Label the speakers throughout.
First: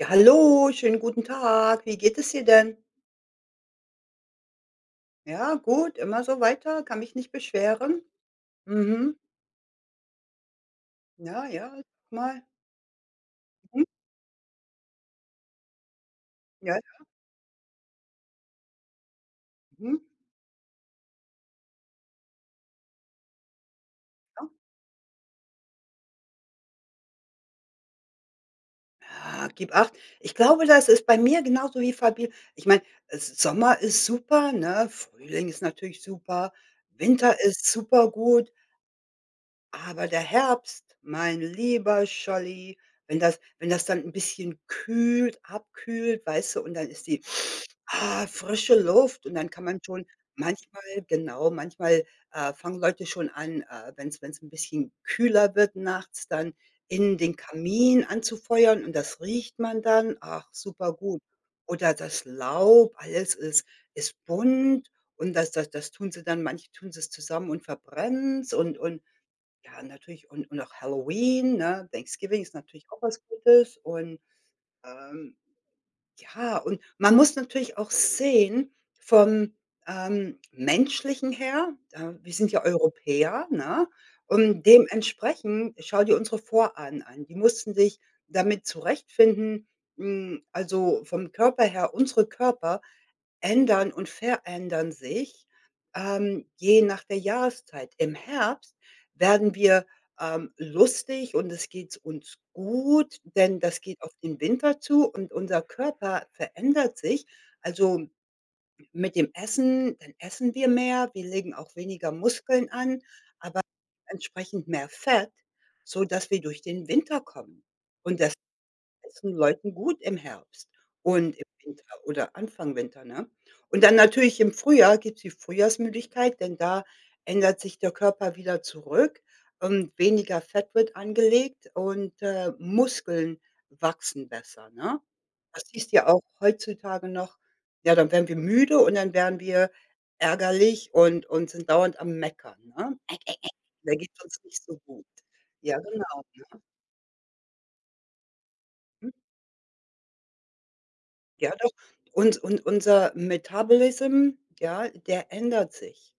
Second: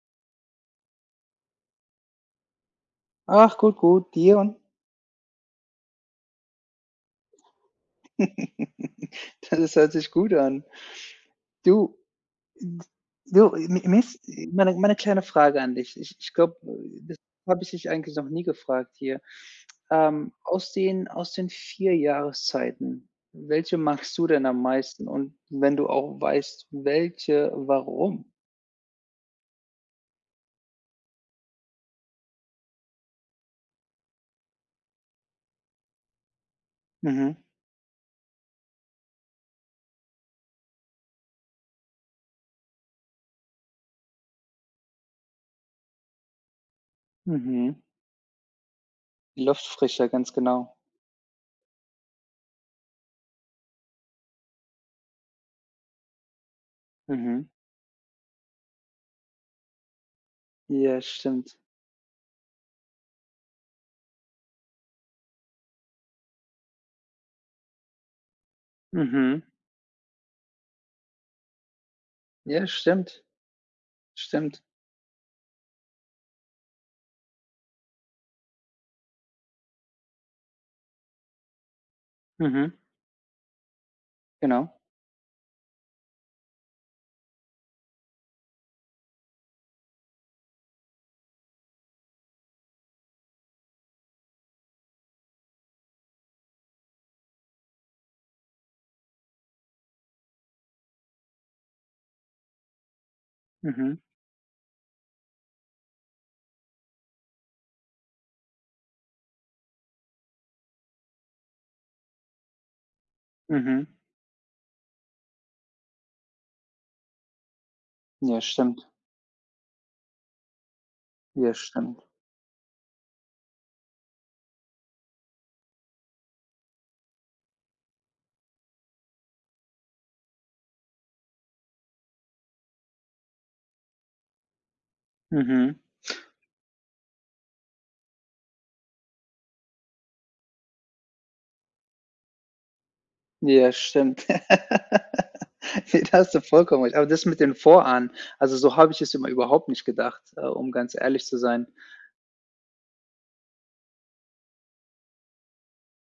Speaker 1: Ja, hallo, schönen guten Tag. Wie geht es dir denn?
Speaker 2: Ach, gut, gut, dir?
Speaker 1: Ja, gut, immer so weiter, kann mich nicht beschweren. Mhm.
Speaker 2: Da das hört sich gut an.
Speaker 1: Ja, ja,
Speaker 2: Du
Speaker 1: mal
Speaker 2: d du, äh, mi
Speaker 1: Mhm.
Speaker 2: mich, äh, mal 'ne mal 'ne kleine Frage an dich. Ich ich glaube,
Speaker 1: Ja, ja.
Speaker 2: äh, das habe ich dich eigentlich noch nie gefragt hier.
Speaker 1: Mhm.
Speaker 2: Ähm, aus den aus den 4 Jahreszeiten, welche magst du denn
Speaker 1: Ja.
Speaker 2: am meisten? Und wenn du auch weißt, welche, warum?
Speaker 1: Ah, gib acht. Ich glaube, das ist bei mir genauso wie Fabi ich meine, S Sommer ist super, ne? Frühling ist natürlich super,
Speaker 2: Mhm.
Speaker 1: Winter ist super gut. Aber der Herbst, mein lieber Scholli, wenn das wenn das dann 'n bisschen kühlt abkühlt, weißt du und dann ist die
Speaker 2: Mhm.
Speaker 1: ah, frische Luft und
Speaker 2: Die
Speaker 1: dann kann
Speaker 2: Luft
Speaker 1: man schon
Speaker 2: frischer, ganz genau.
Speaker 1: manchmal genau, manchmal, äh, fangen Leute schon an, äh, wenn's wenn's 'n bisschen kühler wird nachts dann innen den
Speaker 2: Mhm.
Speaker 1: Kamin anzufeuern und das riecht man dann. Ach, super
Speaker 2: Ja,
Speaker 1: gut.
Speaker 2: stimmt.
Speaker 1: Oder das Laub, alles ist ist bunt und das das das tun sie dann manche tun sie's zusammen und verbrennen's und und
Speaker 2: Mhm.
Speaker 1: ja, natürlich, und und auch Halloween, ne, Thanksgiving ist
Speaker 2: Ja,
Speaker 1: natürlich auch was
Speaker 2: stimmt.
Speaker 1: Gutes und,
Speaker 2: Stimmt.
Speaker 1: ähm ja, und man muss natürlich auch sehen, vom, ähm, Menschlichen her, äh wir sind ja
Speaker 2: Mhm.
Speaker 1: Europäer, ne, und
Speaker 2: Genau.
Speaker 1: dementsprechend, schau dir unsere Vorahnen an. Die mussten sich damit zurechtfinden hm, also, vom Körper her unsere Körper ändern und verändern sich, ähm, je nach der Jahreszeit. Im Herbst werden wir, ähm, lustig und es geht uns gut, denn das
Speaker 2: Mhm.
Speaker 1: geht auf den Winter zu und unser Körper verändert sich. Also, m mit dem Essen, dann essen wir mehr, wir legen auch weniger Muskeln an, aber
Speaker 2: Mhm.
Speaker 1: entsprechend mehr Fett, sodass wir durch den Winter kommen. Und das
Speaker 2: Ja, stimmt.
Speaker 1: essen Leuten gut im Herbst und im
Speaker 2: Ja,
Speaker 1: Winter
Speaker 2: stimmt.
Speaker 1: oder Anfang Winter, ne? Und dann natürlich im Frühjahr gibt's die Frühjahrsmüdigkeit, denn da ändert sich der Körper wieder zurück und weniger Fett wird angelegt und, äh, Muskeln wachsen besser, ne? Das
Speaker 2: Mhm.
Speaker 1: siehst du ja auch heutzutage noch ja, dann werden wir müde und dann werden wir ärgerlich und und sind dauernd am Meckern, ne?
Speaker 2: Ja,
Speaker 1: Da geht's
Speaker 2: stimmt.
Speaker 1: uns nicht so gut. Ja,
Speaker 2: Ja, da
Speaker 1: genau,
Speaker 2: hast du
Speaker 1: ne?
Speaker 2: vollkommen recht. Aber das mit den Vorahnen, also, so habe ich
Speaker 1: Hm.
Speaker 2: es immer überhaupt nicht gedacht, äh, um ganz ehrlich zu
Speaker 1: Ja,
Speaker 2: sein.
Speaker 1: doch, und und unser Metabolism, ja, der ändert sich.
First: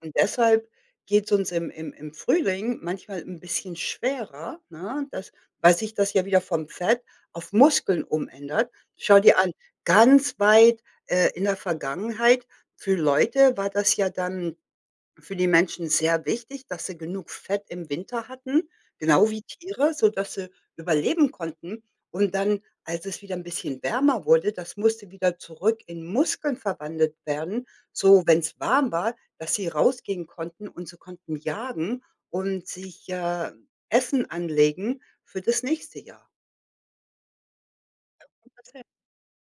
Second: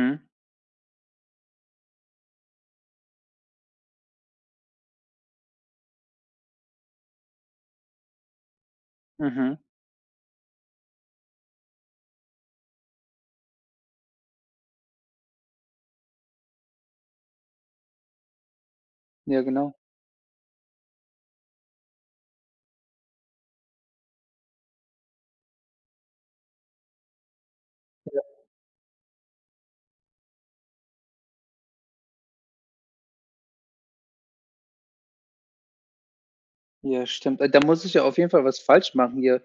Speaker 1: Und deshalb geht's uns im im im Frühling manchmal 'n bisschen schwerer, ne, das weil sich das ja wieder vom Fett auf Muskeln umändert. Schau dir an,
Speaker 2: Mhm.
Speaker 1: ganz weit, äh, in der Vergangenheit für Leute war das ja dann für die Menschen sehr wichtig, dass sie genug Fett im Winter hatten, genau
Speaker 2: Ja,
Speaker 1: wie
Speaker 2: genau.
Speaker 1: Tiere, sodass sie überleben konnten. Und dann, als es wieder 'n bisschen wärmer wurde, das musste wieder zurück in Muskeln verwandelt werden,
Speaker 2: Ja.
Speaker 1: so wenn's warm war, dass sie rausgehen konnten und sie konnten jagen und sich, äh, Essen anlegen für das nächste Jahr.
Speaker 2: Ja, stimmt. Äh, da muss ich ja auf jeden Fall
Speaker 1: Und
Speaker 2: was
Speaker 1: was wäre
Speaker 2: falsch machen hier,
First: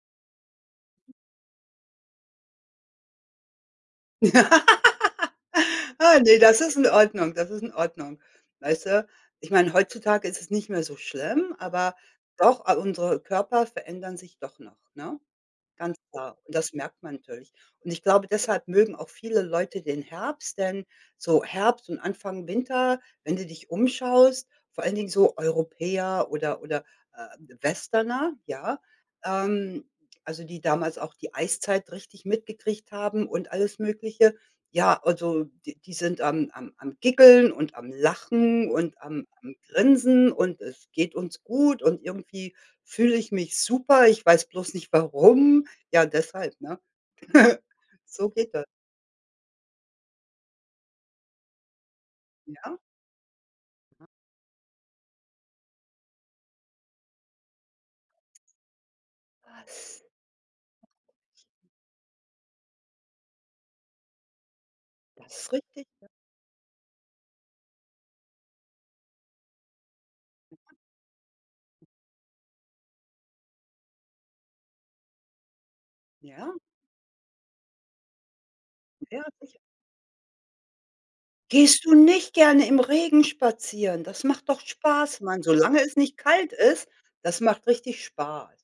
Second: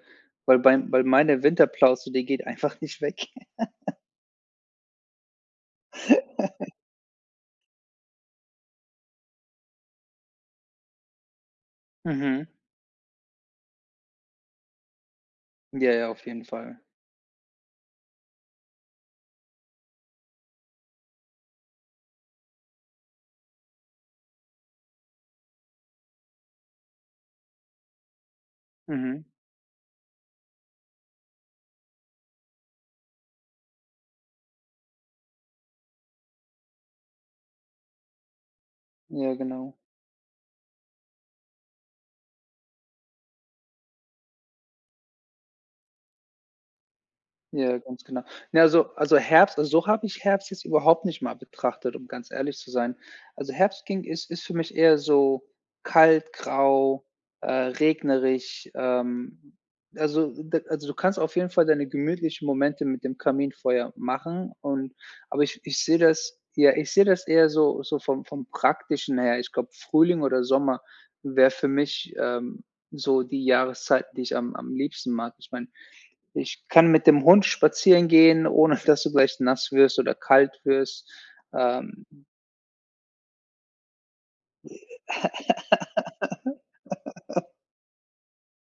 Speaker 2: weil bei weil meine Winterplauze, die geht einfach nicht weg.
Speaker 1: Ah ne, das ist in Ordnung, das ist in Ordnung, weißt du? Ich meine, heutzutage ist es nicht mehr so schlimm, aber
Speaker 2: Mhm.
Speaker 1: doch a unsere Körper verändern sich doch noch, ne?
Speaker 2: Ja,
Speaker 1: Ganz
Speaker 2: ja, auf
Speaker 1: klar.
Speaker 2: jeden
Speaker 1: Und das
Speaker 2: Fall.
Speaker 1: merkt man natürlich. Und ich glaube, deshalb mögen auch viele Leute den Herbst, denn so Herbst und Anfang Winter, wenn du dich umschaust, vor allen Dingen so Europäer oder oder, äh, Westerner, ja,
Speaker 2: Mhm.
Speaker 1: ähm, also, die damals auch die Eiszeit richtig mitgekriegt haben und alles Mögliche, ja, also, die die sind am am am Giggeln und am Lachen und am
Speaker 2: Ja,
Speaker 1: am
Speaker 2: genau.
Speaker 1: Grinsen und: „Es geht uns gut und irgendwie fühle ich mich super, ich weiß bloß nicht, warum.“ Ja, deshalb, ne,
Speaker 2: Ja, ganz genau.
Speaker 1: so geht
Speaker 2: Ne,
Speaker 1: das.
Speaker 2: also also, Herbst also, so habe ich Herbst jetzt überhaupt nicht mal betrachtet, um ganz ehrlich zu
Speaker 1: Ja?
Speaker 2: sein. Also, Herbst ging
Speaker 1: [unintelligible]
Speaker 2: ist ist für mich eher so kalt, grau, äh, regnerisch, ähm,
Speaker 1: Was?
Speaker 2: also, da also, du kannst auf jeden Fall deine gemütlichen Momente mit dem Kaminfeuer machen und
Speaker 1: Das
Speaker 2: aber
Speaker 1: ist
Speaker 2: ich ich
Speaker 1: richtig,
Speaker 2: sehe
Speaker 1: ja.
Speaker 2: das ja, ich sehe das eher so so vom vom Praktischen her. Ich glaube, Frühling oder Sommer wäre für mich, ähm, so die Jahreszeit, die ich am am liebsten mag. Ich meine,
Speaker 1: Ja?
Speaker 2: ich kann mit dem Hund spazieren gehen, ohne dass
Speaker 1: Hm,
Speaker 2: du
Speaker 1: ja,
Speaker 2: gleich
Speaker 1: sicher.
Speaker 2: nass wirst oder kalt wirst.
Speaker 1: Gehst du
Speaker 2: Ähm.
Speaker 1: nicht gerne im Regen spazieren? Das macht doch Spaß, Mann. Solange es nicht kalt ist, das macht richtig Spaß.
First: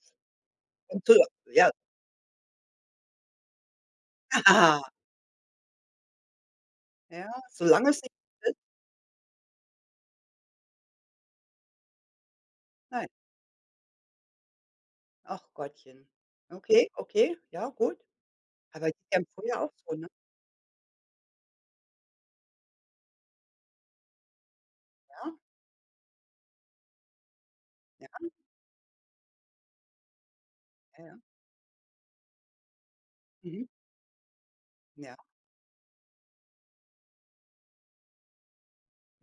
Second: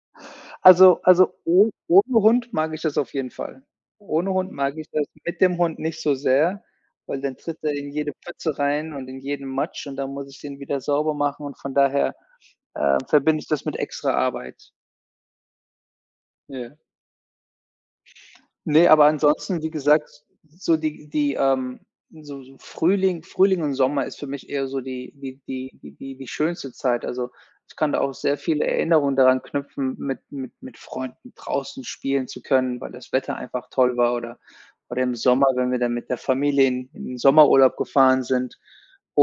Speaker 2: Also
Speaker 1: Du
Speaker 2: also,
Speaker 1: ja.
Speaker 2: oh ohne Hund mag ich das auf jeden Fall. Ohne Hund mag ich das, mit dem Hund nicht so sehr, weil
Speaker 1: Ja,
Speaker 2: dann tritt er in
Speaker 1: solange es
Speaker 2: jede
Speaker 1: nicht [unintelligible]
Speaker 2: Pfütze rein und in jeden Matsch und dann muss ich den wieder sauber machen und von daher, äh,
Speaker 1: Nein.
Speaker 2: verbinde ich das mit extra Arbeit.
Speaker 1: Ach Gottchen.
Speaker 2: Ja.
Speaker 1: Okay, okay, ja, gut.
Speaker 2: Ne,
Speaker 1: Aber die
Speaker 2: aber
Speaker 1: haben früher
Speaker 2: ansonsten, wie
Speaker 1: auch so, ne?
Speaker 2: gesagt, so die die ähm, so so Frühling Frühling und Sommer ist für mich eher so die
Speaker 1: Ja.
Speaker 2: die die die die die schönste Zeit, also, ich kann da
Speaker 1: Ja.
Speaker 2: auch sehr viele Erinnerungen daran knüpfen, mit mit mit
Speaker 1: Ja, ja.
Speaker 2: Freunden draußen spielen zu können, weil das Wetter
Speaker 1: Mhm.
Speaker 2: einfach toll war oder oder im
Speaker 1: Ja.
Speaker 2: Sommer, wenn wir dann mit der Familie in in den Sommerurlaub gefahren sind.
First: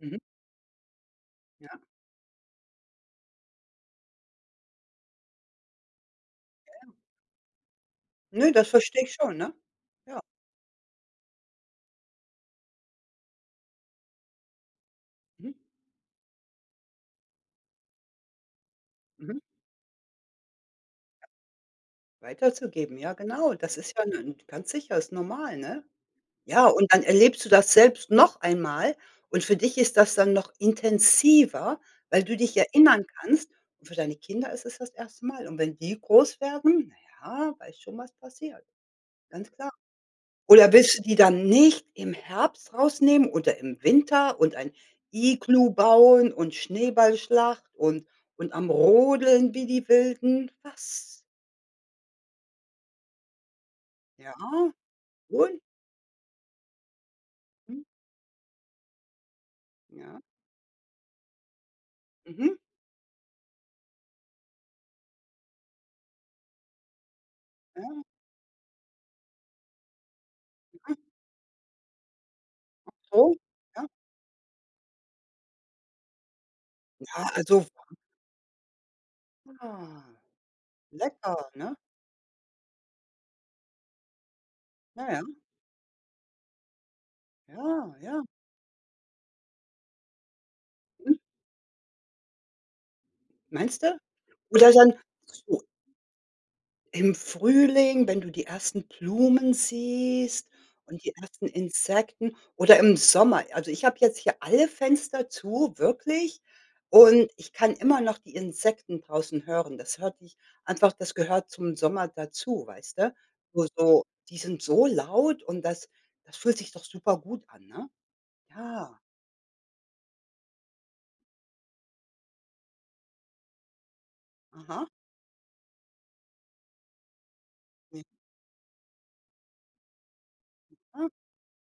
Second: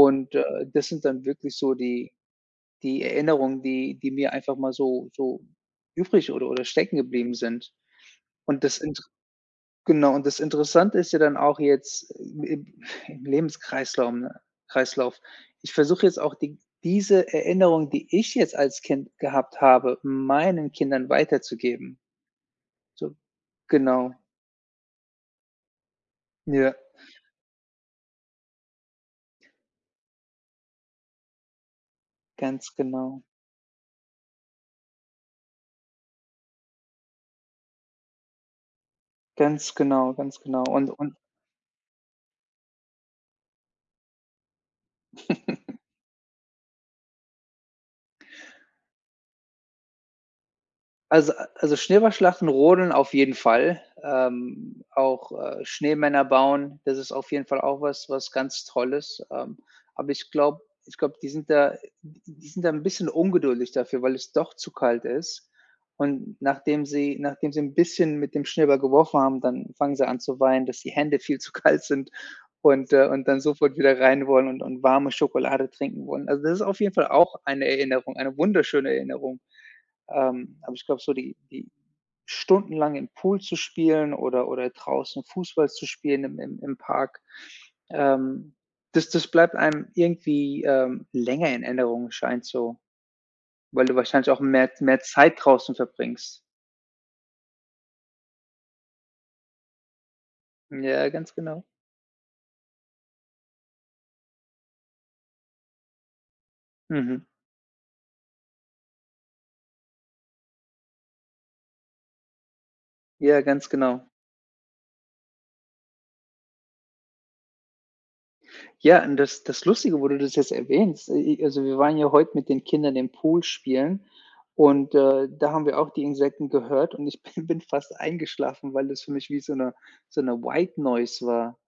Speaker 1: Mhm.
Speaker 2: äh, das sind dann wirklich so
Speaker 1: Ja.
Speaker 2: die die Erinnerungen, die die mir einfach mal so so übrig oder oder
Speaker 1: Ja, ja.
Speaker 2: stecken geblieben sind.
Speaker 1: Ne,
Speaker 2: Und
Speaker 1: das
Speaker 2: das inter
Speaker 1: verstehe ich schon, ne?
Speaker 2: genau
Speaker 1: Ja.
Speaker 2: und das Interessante ist ja dann auch jetzt im im im Lebenskreislaum ne Kreislauf,
Speaker 1: Mhm.
Speaker 2: ich versuche jetzt auch d diese Erinnerung, die ich jetzt als Kind
Speaker 1: Mhm.
Speaker 2: gehabt habe, meinen Kindern weiterzugeben.
Speaker 1: Weiterzugeben,
Speaker 2: So,
Speaker 1: ja, genau, das ist ja
Speaker 2: genau.
Speaker 1: nen ganz sicher, ist normal, ne? Ja,
Speaker 2: Ja.
Speaker 1: und dann erlebst du das selbst noch einmal und für dich ist das dann noch intensiver, weil du dich
Speaker 2: Ganz
Speaker 1: erinnern
Speaker 2: genau.
Speaker 1: kannst, und für deine Kinder ist es das 1. Mal. Und wenn die groß werden, na ja, weißt schon, was passiert. Ganz klar.
Speaker 2: Ganz genau, ganz genau.
Speaker 1: Oder
Speaker 2: Und
Speaker 1: willst du
Speaker 2: und
Speaker 1: die dann nicht im Herbst rausnehmen oder im Winter und ein Iglu bauen und Schneeballschlacht und und am Rodeln wie die Wilden, was
Speaker 2: Also a also, Schneeballschlachten, Rodeln auf jeden Fall,
Speaker 1: Ja,
Speaker 2: ähm, auch,
Speaker 1: wohl.
Speaker 2: äh, Schneemänner bauen, das ist auf jeden Fall auch
Speaker 1: Mhm.
Speaker 2: was was ganz Tolles, ähm, aber
Speaker 1: Ja.
Speaker 2: ich glaube ich glaube, die sind da n n die
Speaker 1: Mhm.
Speaker 2: sind da 'n bisschen ungeduldig dafür, weil es doch zu kalt ist. Und nachdem sie nachdem sie 'n
Speaker 1: Ja.
Speaker 2: bisschen mit dem Schneeball geworfen haben, dann fangen sie an zu weinen, dass die
Speaker 1: Mhm.
Speaker 2: Hände viel zu kalt sind
Speaker 1: Ach
Speaker 2: und äh, und
Speaker 1: so,
Speaker 2: dann sofort
Speaker 1: ja.
Speaker 2: wieder rein wollen und und warme Schokolade trinken wollen. Also, das ist auf jeden Fall
Speaker 1: Ja,
Speaker 2: auch eine
Speaker 1: also
Speaker 2: Erinnerung, eine wunderschöne Erinnerung,
Speaker 1: Ah,
Speaker 2: ähm, aber ich glaube, so die
Speaker 1: lecker,
Speaker 2: die
Speaker 1: ne?
Speaker 2: Stundenlang im Pool zu spielen oder oder
Speaker 1: Ja, ja.
Speaker 2: draußen Fußball zu spielen im im im Park,
Speaker 1: Ja, ja.
Speaker 2: ähm, das das bleibt einem irgendwie, ähm,
Speaker 1: Mhm.
Speaker 2: länger in Erinnerung, scheint so,
Speaker 1: Meinst
Speaker 2: weil du
Speaker 1: du?
Speaker 2: wahrscheinlich auch mehr
Speaker 1: Oder dann
Speaker 2: mehr
Speaker 1: ach
Speaker 2: Zeit
Speaker 1: so.
Speaker 2: draußen verbringst.
Speaker 1: Im Frühling, wenn du die ersten Blumen siehst und
Speaker 2: Ja,
Speaker 1: die
Speaker 2: ganz
Speaker 1: ersten
Speaker 2: genau.
Speaker 1: Insekten oder im Sommer, also, ich habe jetzt hier alle Fenster zu, wirklich,
Speaker 2: Mhm.
Speaker 1: und ich kann immer noch die Insekten draußen hören. Das hört sich einfach das gehört zum Sommer dazu, weißt du?
Speaker 2: Ja,
Speaker 1: Wo
Speaker 2: ganz genau.
Speaker 1: so die sind so laut und das das fühlt sich doch super gut an, ne? Ja.
Speaker 2: Ja, und das das Lustige, wo du das jetzt erwähnst, i i also, wir waren ja heute mit den Kindern im Pool spielen
Speaker 1: Aha.
Speaker 2: und, äh, da haben wir auch die Insekten gehört und ich bin bin fast
Speaker 1: Ne.
Speaker 2: eingeschlafen, weil das für mich wie so 'ne so 'ne White
Speaker 1: Ja.
Speaker 2: Noise war.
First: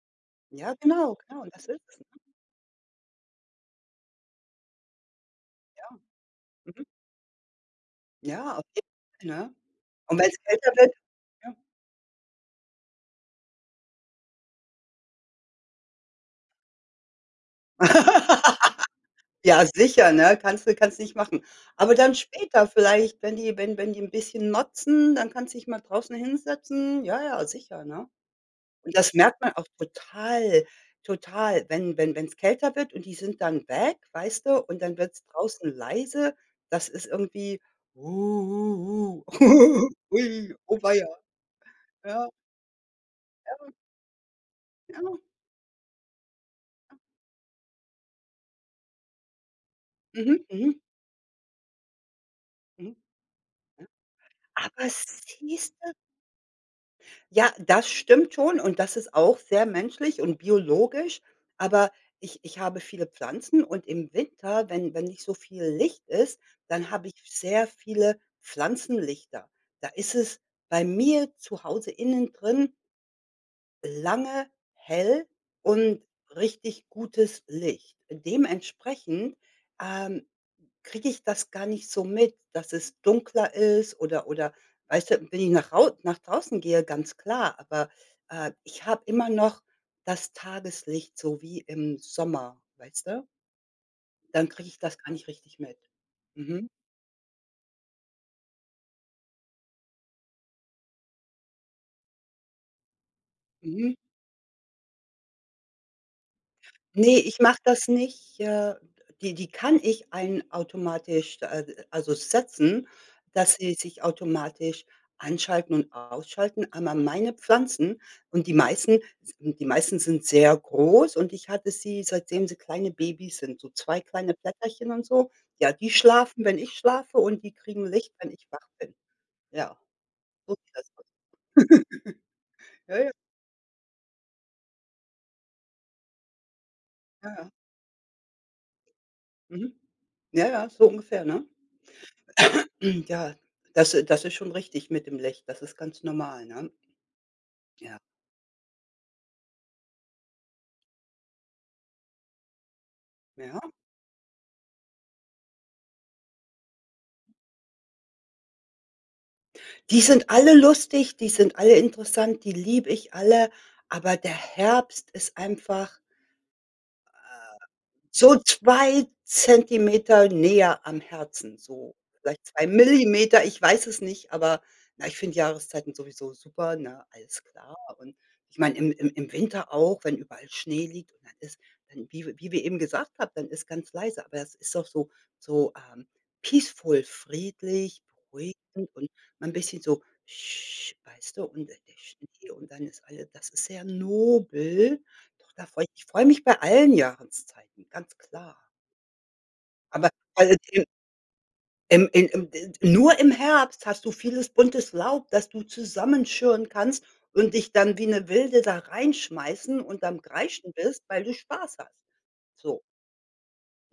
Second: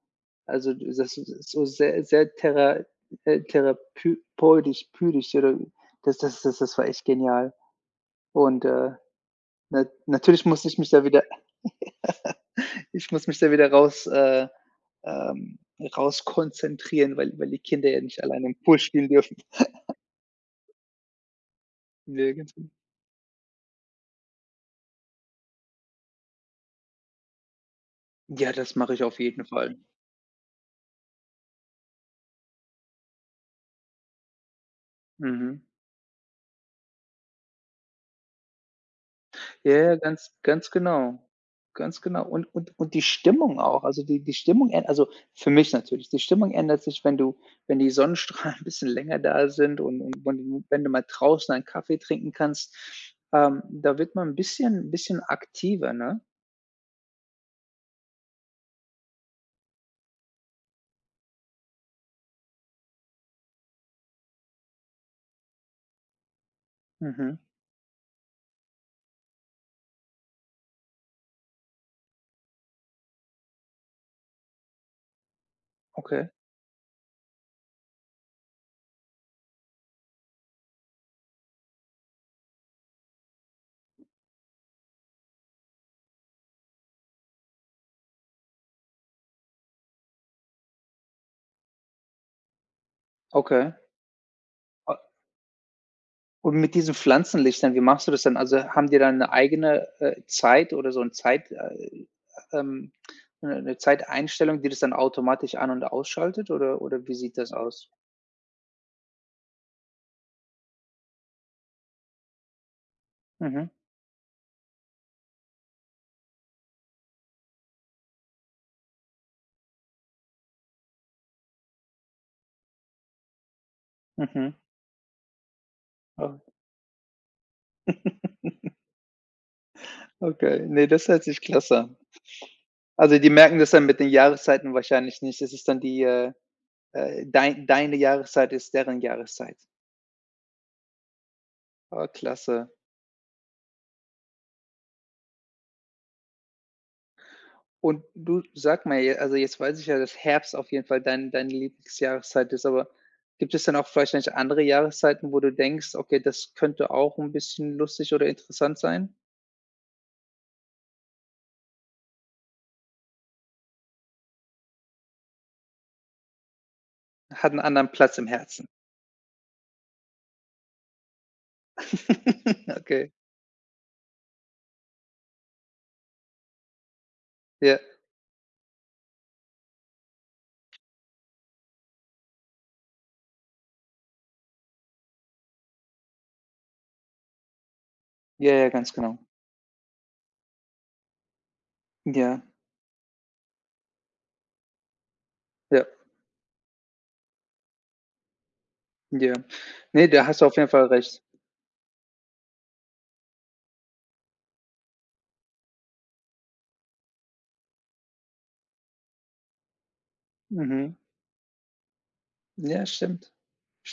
Speaker 2: Also,
Speaker 1: Ja,
Speaker 2: die
Speaker 1: genau,
Speaker 2: das
Speaker 1: genau,
Speaker 2: ist
Speaker 1: und
Speaker 2: so
Speaker 1: das ist es,
Speaker 2: sehr
Speaker 1: ne?
Speaker 2: sehr thera äh, therapü peutisch pütisch oder
Speaker 1: Ja.
Speaker 2: das das das das
Speaker 1: Mhm.
Speaker 2: war echt genial
Speaker 1: Ja, auf
Speaker 2: und, äh,
Speaker 1: jeden Fall, ne?
Speaker 2: na
Speaker 1: Und wenn es
Speaker 2: natürlich muss
Speaker 1: kälter
Speaker 2: ich mich
Speaker 1: wird
Speaker 2: da wieder
Speaker 1: ja.
Speaker 2: ich muss mich da wieder raus äh, ähm, rauskonzentrieren, weil weil die Kinder ja nicht alleine im Pool spielen dürfen.
Speaker 1: Ja, sicher, ne, kannst du kannst nicht machen, aber dann
Speaker 2: Ja, ganz
Speaker 1: später
Speaker 2: genau.
Speaker 1: vielleicht, wenn die wenn wenn die 'n bisschen motzen, dann kannst dich mal draußen hinsetzen. Ja, ja, sicher, ne?
Speaker 2: Ja, das mache
Speaker 1: Und
Speaker 2: ich
Speaker 1: das
Speaker 2: auf
Speaker 1: merkt
Speaker 2: jeden
Speaker 1: man auch
Speaker 2: Fall.
Speaker 1: total total, wenn wenn wenn's kälter wird, und die sind dann weg, weißt du, und dann wird's
Speaker 2: Mhm.
Speaker 1: draußen leise. Das ist irgendwie: „Uhuhu,
Speaker 2: Ja, ja, ganz
Speaker 1: ui“,
Speaker 2: ganz
Speaker 1: auweia.
Speaker 2: genau, ganz genau.
Speaker 1: Ja.
Speaker 2: Und und und die
Speaker 1: Ja,
Speaker 2: Stimmung
Speaker 1: gut.
Speaker 2: auch, also, die die Stimmung äh
Speaker 1: Ja,
Speaker 2: also,
Speaker 1: gut.
Speaker 2: für mich natürlich, die Stimmung ändert sich, wenn du wenn die Sonnenstrahlen 'n bisschen länger da sind und und wenn
Speaker 1: Mhm,
Speaker 2: du
Speaker 1: mhm.
Speaker 2: wenn du mal draußen einen Kaffee trinken kannst,
Speaker 1: Mhm.
Speaker 2: ähm,
Speaker 1: Ja,
Speaker 2: da wird man 'n
Speaker 1: aber
Speaker 2: bisschen bisschen
Speaker 1: siehst
Speaker 2: aktiver,
Speaker 1: du
Speaker 2: ne?
Speaker 1: Ja, das stimmt schon und das ist auch sehr menschlich und biologisch, aber ich ich habe viele Pflanzen und im Winter, wenn wenn nicht so viel Licht ist, dann habe ich
Speaker 2: Mhm.
Speaker 1: sehr viele Pflanzenlichter. Da ist es bei mir zu Hause innen drin lange hell und
Speaker 2: Okay.
Speaker 1: richtig gutes Licht. Dementsprechend, ähm, kriege ich das gar nicht so mit, dass es dunkler ist oder oder weißt du, wenn ich nach Hau nach draußen gehe, ganz klar, aber, äh, ich habe immer noch das Tageslicht so wie im Sommer, weißt du?
Speaker 2: Okay.
Speaker 1: Dann kriege ich
Speaker 2: A
Speaker 1: das gar nicht richtig mit.
Speaker 2: Und
Speaker 1: Mhm.
Speaker 2: mit diesen Pflanzenlichtern, wie machst du das denn? Also, haben die dann 'ne eigene, äh, Zeit oder so 'n Zeit äh, ähm, 'ne 'ne
Speaker 1: Mhm.
Speaker 2: Zeiteinstellung, die das dann automatisch an und ausschaltet oder oder wie
Speaker 1: Ne,
Speaker 2: sieht
Speaker 1: ich
Speaker 2: das
Speaker 1: mache
Speaker 2: aus?
Speaker 1: das nicht, äh d die die kann ich ein automatisch, äh, also, setzen, dass
Speaker 2: Mhm.
Speaker 1: sie sich automatisch anschalten und ausschalten, aber meine Pflanzen und die meisten s die meisten sind sehr groß und ich hatte sie, seitdem sie kleine Babys sind, so zwei kleine
Speaker 2: Mhm.
Speaker 1: Blätterchen und so. Ja, die
Speaker 2: Ah.
Speaker 1: schlafen, wenn ich schlafe und die kriegen Licht, wenn ich wach bin. Ja, so
Speaker 2: Okay,
Speaker 1: sieht das
Speaker 2: ne,
Speaker 1: aus.
Speaker 2: das hört sich klasse an.
Speaker 1: Ja, ja.
Speaker 2: Also, die merken das dann mit den Jahreszeiten wahrscheinlich nicht. Das ist dann die, äh, äh
Speaker 1: Ja.
Speaker 2: dein deine Jahreszeit ist deren Jahreszeit.
Speaker 1: Mhm. Ja, ja, so ungefähr, ne?
Speaker 2: Ah klasse.
Speaker 1: Ja, das, äh das ist schon richtig mit dem Licht. Das ist ganz normal, ne? Ja.
Speaker 2: Und du, sag mal, j also, jetzt weiß ich ja, dass Herbst auf jeden Fall dein deine Lieblingsjahreszeit ist, aber gibt
Speaker 1: Ja?
Speaker 2: es dann auch vielleicht nicht andere Jahreszeiten, wo du denkst: „Okay, das könnte auch 'n bisschen lustig oder interessant sein?“
Speaker 1: Die sind alle lustig, die sind alle interessant, die liebe ich alle. Aber der Herbst ist einfach
Speaker 2: Hat
Speaker 1: äh,
Speaker 2: 'n anderen Platz im
Speaker 1: so
Speaker 2: Herzen.
Speaker 1: 2 Zentimeter näher am Herzen, so vielleicht 2
Speaker 2: Okay.
Speaker 1: Millimeter, ich weiß es nicht, aber na ich finde Jahreszeiten sowieso super, ne? Alles klar.
Speaker 2: Ja.
Speaker 1: Und ich meine, im im im Winter auch, wenn überall Schnee liegt und dann ist, ähm, wie wie wir eben gesagt haben, dann ist ganz leise, aber es ist auch so so, ähm, peaceful, friedlich,
Speaker 2: Ja, ja,
Speaker 1: beruhigend
Speaker 2: ganz
Speaker 1: und
Speaker 2: genau.
Speaker 1: mal 'n bisschen so weißt du, und der
Speaker 2: Ja.
Speaker 1: Schnee und dann ist alles das ist sehr nobel, doch da freue
Speaker 2: Ja.
Speaker 1: ich mich ich freue mich bei allen Jahreszeiten, ganz klar.
Speaker 2: Ja. Ne,
Speaker 1: Aber,
Speaker 2: da hast du
Speaker 1: also
Speaker 2: auf jeden Fall
Speaker 1: die
Speaker 2: recht.
Speaker 1: ähm, äh, ähm de nur im Herbst hast du vieles buntes Laub, dass du zusammenschirren kannst und dich dann wie 'ne Wilde da reinschmeissen und am Kreischen
Speaker 2: Mhm.
Speaker 1: bist, weil du Spaß hast, so.
Speaker 2: Ja, stimmt.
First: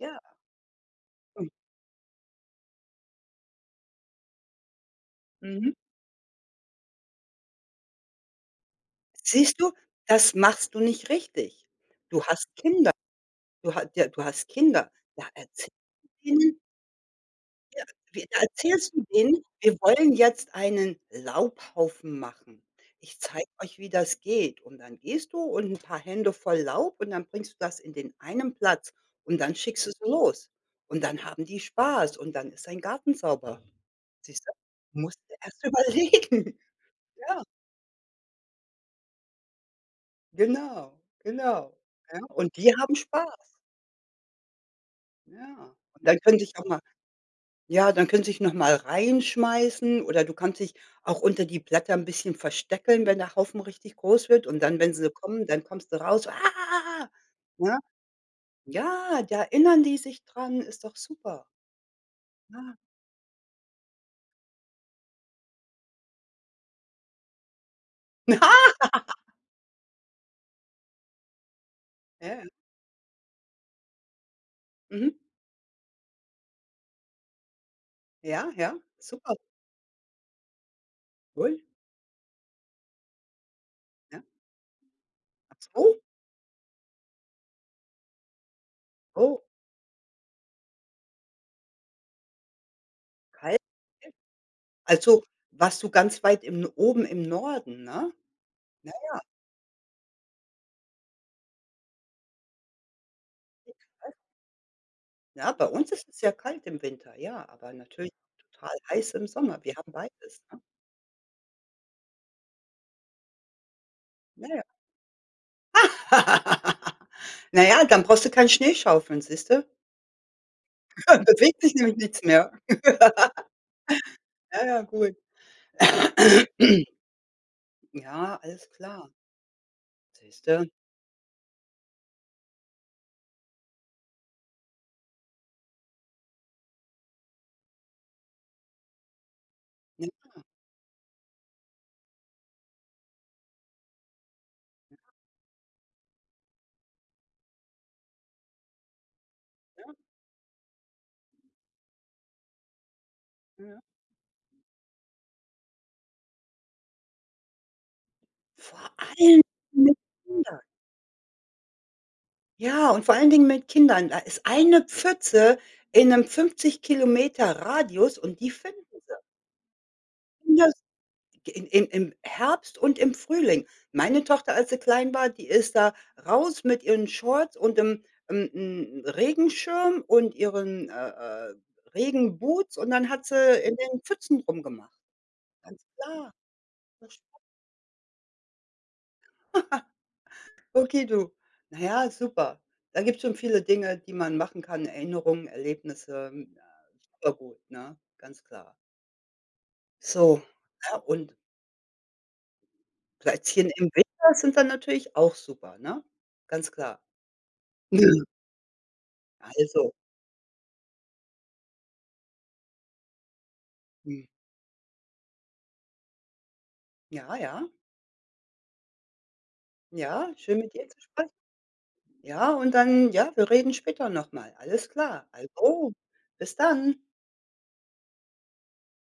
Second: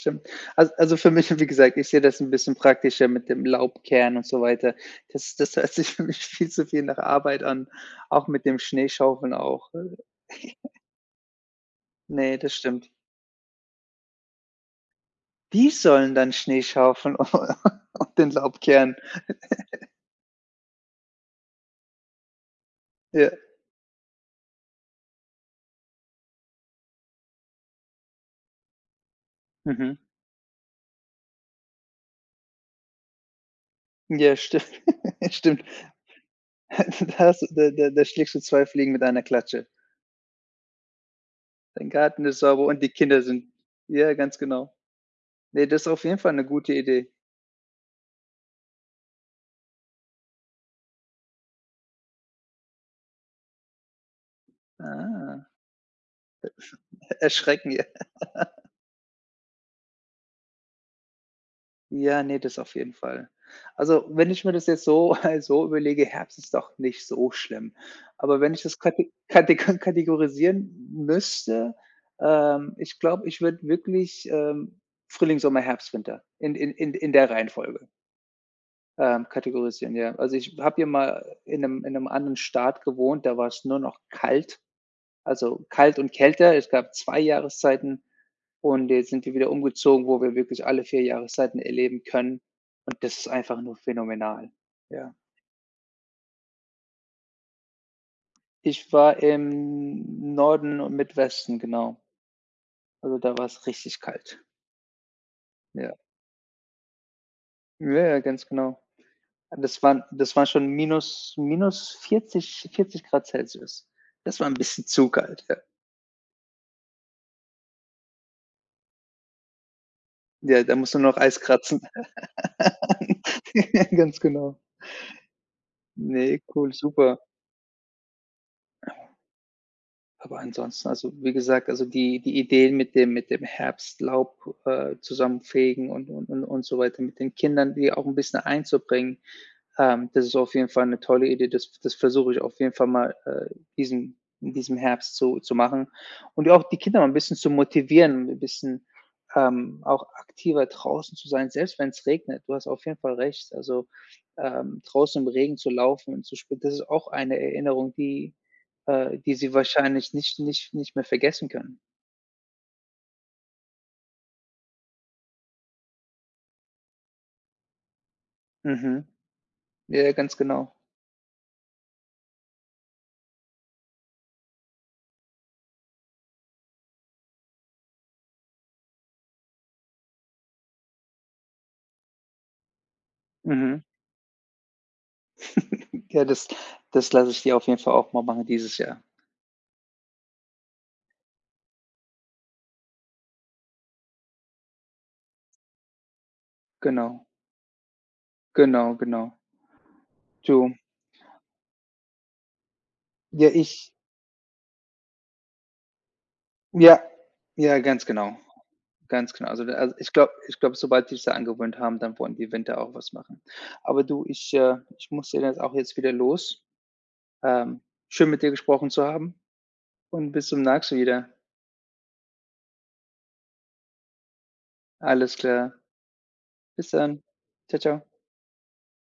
Speaker 1: Ja.
Speaker 2: Al also, für mich, wie
Speaker 1: [unintelligible]
Speaker 2: gesagt, ich sehe das 'n bisschen praktischer mit dem Laub kehren und so weiter. Das das hört
Speaker 1: Mhm.
Speaker 2: sich für mich viel zu viel nach Arbeit an, auch mit dem Schneeschaufeln
Speaker 1: Siehst du?
Speaker 2: auch, äh
Speaker 1: Das machst du nicht richtig. Du
Speaker 2: Ne,
Speaker 1: hast
Speaker 2: das stimmt.
Speaker 1: Kinder. Du ha ja, du hast Kinder. Ja,
Speaker 2: Die
Speaker 1: erz
Speaker 2: sollen dann
Speaker 1: [unintelligible]
Speaker 2: Schneeschaufeln
Speaker 1: Ja,
Speaker 2: und
Speaker 1: wie
Speaker 2: den
Speaker 1: da
Speaker 2: Laub
Speaker 1: erzählst
Speaker 2: kehren.
Speaker 1: du denen, wir wollen jetzt einen Laubhaufen machen. Ich
Speaker 2: Ja.
Speaker 1: zeige euch, wie das geht und dann gehst du und 'n paar Hände voll Laub und dann bringst du das in den einen Platz und dann schickst du
Speaker 2: Mhm.
Speaker 1: sie los. Und dann haben die Spaß und dann ist dein Garten sauber.
Speaker 2: Ja,
Speaker 1: Siehst du.
Speaker 2: stimmt.
Speaker 1: Musst du erst
Speaker 2: Stimmt.
Speaker 1: überlegen.
Speaker 2: Das
Speaker 1: Ja.
Speaker 2: da da da schlägst du zwei Fliegen mit einer Klatsche.
Speaker 1: Genau, genau.
Speaker 2: Dein
Speaker 1: Ja,
Speaker 2: Garten ist
Speaker 1: und
Speaker 2: sauber
Speaker 1: die
Speaker 2: und die
Speaker 1: haben
Speaker 2: Kinder
Speaker 1: Spaß.
Speaker 2: sind ja, ganz genau. Ne,
Speaker 1: Ja,
Speaker 2: das ist auf
Speaker 1: und dann
Speaker 2: jeden Fall
Speaker 1: könnte
Speaker 2: 'ne
Speaker 1: ich auch
Speaker 2: gute
Speaker 1: mal
Speaker 2: Idee.
Speaker 1: ja, dann können sich nochmal reinschmeißen oder du kannst dich auch unter die Blätter 'n bisschen verstecken, wenn der Haufen richtig groß wird, und dann, wenn sie
Speaker 2: Ah.
Speaker 1: kommen, dann kommst du raus: „Ah.”
Speaker 2: Ersch erschrecken.
Speaker 1: Ja.
Speaker 2: Ja.
Speaker 1: Ja, da erinnern die sich dran, ist doch super.
Speaker 2: Ja, ne, das auf
Speaker 1: Ja.
Speaker 2: jeden Fall. Also, wenn ich mir das jetzt so halt so überlege, Herbst ist doch nicht so schlimm,
Speaker 1: Ja.
Speaker 2: aber wenn ich das kate katego kategorisieren m müsste,
Speaker 1: Ja, ja.
Speaker 2: ähm, ich glaube, ich würde wirklich, ähm,
Speaker 1: Mhm.
Speaker 2: Frühling, Sommer, Herbst, Winter in in in in der Reihenfolge
Speaker 1: Ja, ja,
Speaker 2: ähm,
Speaker 1: super.
Speaker 2: kategorisieren. Ja. Also, ich habe hier mal
Speaker 1: Toll.
Speaker 2: in 'nem in 'nem anderen Staat gewohnt, da war's nur noch
Speaker 1: Ja.
Speaker 2: kalt,
Speaker 1: Ach
Speaker 2: also,
Speaker 1: so.
Speaker 2: kalt und kälter. Es gab 2 Jahreszeiten und jetzt sind wir
Speaker 1: Oh.
Speaker 2: wieder umgezogen, wo wir wirklich alle 4 Jahreszeiten erleben können, und das ist
Speaker 1: Kalte?
Speaker 2: einfach nur phänomenal. Ja.
Speaker 1: Also, warst du ganz weit im oben im Norden, ne?
Speaker 2: Ich
Speaker 1: Ja ja.
Speaker 2: war im Norden und Mid-Westen, genau. Also, da war's richtig
Speaker 1: [unintelligible]
Speaker 2: kalt.
Speaker 1: Ja, bei uns
Speaker 2: Ja.
Speaker 1: ist es sehr kalt im Winter, ja, aber
Speaker 2: Ja,
Speaker 1: natürlich
Speaker 2: ja, ganz
Speaker 1: total
Speaker 2: genau.
Speaker 1: heiß im
Speaker 2: Ah,
Speaker 1: Sommer. Wir
Speaker 2: das
Speaker 1: haben
Speaker 2: waren das
Speaker 1: beides,
Speaker 2: waren
Speaker 1: ne?
Speaker 2: schon minus -40- 40 C das war
Speaker 1: Na
Speaker 2: 'n
Speaker 1: ja.
Speaker 2: bisschen zu kalt, ja.
Speaker 1: Na ja, dann brauchst du keinen Schneeschaufeln, siehst du?
Speaker 2: Ja, da muss man auch Eis
Speaker 1: Bewegt sich
Speaker 2: kratzen.
Speaker 1: nämlich nichts mehr.
Speaker 2: Ja, ganz genau.
Speaker 1: Ja, ja, gut.
Speaker 2: Ne, cool, super.
Speaker 1: Ja, alles klar.
Speaker 2: Ja. Aber
Speaker 1: Siehste.
Speaker 2: ansonsten, also, wie gesagt, also, die die Ideen mit dem mit dem Herbstlaub, äh, zusammenfegen und und und und so weiter mit den Kindern, die auch 'n bisschen einzubringen,
Speaker 1: Na
Speaker 2: ähm, das ist
Speaker 1: ja.
Speaker 2: auf jeden Fall 'ne tolle Idee. Das das versuche ich auf jeden Fall mal, äh, diesem in diesem
Speaker 1: Ja.
Speaker 2: Herbst so zu machen und auch die Kinder mal 'n bisschen zu motivieren, 'n bisschen, ähm,
Speaker 1: Ja.
Speaker 2: auch aktiver draußen zu sein, selbst wenn's regnet. Du hast auf jeden Fall recht,
Speaker 1: Ja.
Speaker 2: also, ähm, draußen im Regen zu laufen und zu spielen, das ist auch eine Erinnerung, die
Speaker 1: Vor
Speaker 2: äh, die
Speaker 1: allem
Speaker 2: sie
Speaker 1: mit
Speaker 2: wahrscheinlich nicht
Speaker 1: Kindern.
Speaker 2: nicht nicht mehr vergessen können.
Speaker 1: Ja, und vor allen Dingen mit Kindern, da ist eine Pfütze in 'nem 50 km Radius und die finden sie.
Speaker 2: Mhm. Ja, ganz genau.
Speaker 1: [unintelligible] G im im Herbst und im Frühling. Meine Tochter, als sie klein war, die ist da raus mit ihren Shorts und 'n 'n 'n Regenschirm und ihren, äh, äh, Regenboots und dann hat sie in
Speaker 2: Mhm.
Speaker 1: den Pfützen rumgemacht. Ganz
Speaker 2: Ja,
Speaker 1: klar.
Speaker 2: das das lasse
Speaker 1: [unintelligible]
Speaker 2: ich sie auf jeden Fall auch mal machen dieses Jahr.
Speaker 1: Okay, du. Na ja, super. Da gibt's schon viele Dinge, die man machen kann, Erinnerungen, Erlebnisse, hm, äh,
Speaker 2: Genau.
Speaker 1: super gut, ne, ganz klar.
Speaker 2: Genau, genau.
Speaker 1: So,
Speaker 2: Du
Speaker 1: ne und
Speaker 2: Ja,
Speaker 1: Plätzchen im
Speaker 2: ich
Speaker 1: Winter sind dann natürlich auch super, ne? Ganz
Speaker 2: Ja.
Speaker 1: klar.
Speaker 2: Ja, ganz
Speaker 1: Nö.
Speaker 2: genau, ganz genau. Also, da
Speaker 1: Also.
Speaker 2: ich glaube ich glaube, sobald die sich's da angewöhnt haben, dann wollen die im Winter auch was machen. Aber du,
Speaker 1: Mhm.
Speaker 2: ich äh, ich muss da jetzt auch wieder los.
Speaker 1: Ja, ja.
Speaker 2: Ähm, schön, mit dir gesprochen zu haben und
Speaker 1: Ja,
Speaker 2: bis
Speaker 1: schön
Speaker 2: zum
Speaker 1: mit dir
Speaker 2: [unintelligible]
Speaker 1: zu sprechen.
Speaker 2: wieder.
Speaker 1: Ja, und dann ja, wir reden später nochmal. Alles klar.
Speaker 2: Alles klar.
Speaker 1: Also, bis
Speaker 2: Bis
Speaker 1: dann.
Speaker 2: dann. Tschau, tschau.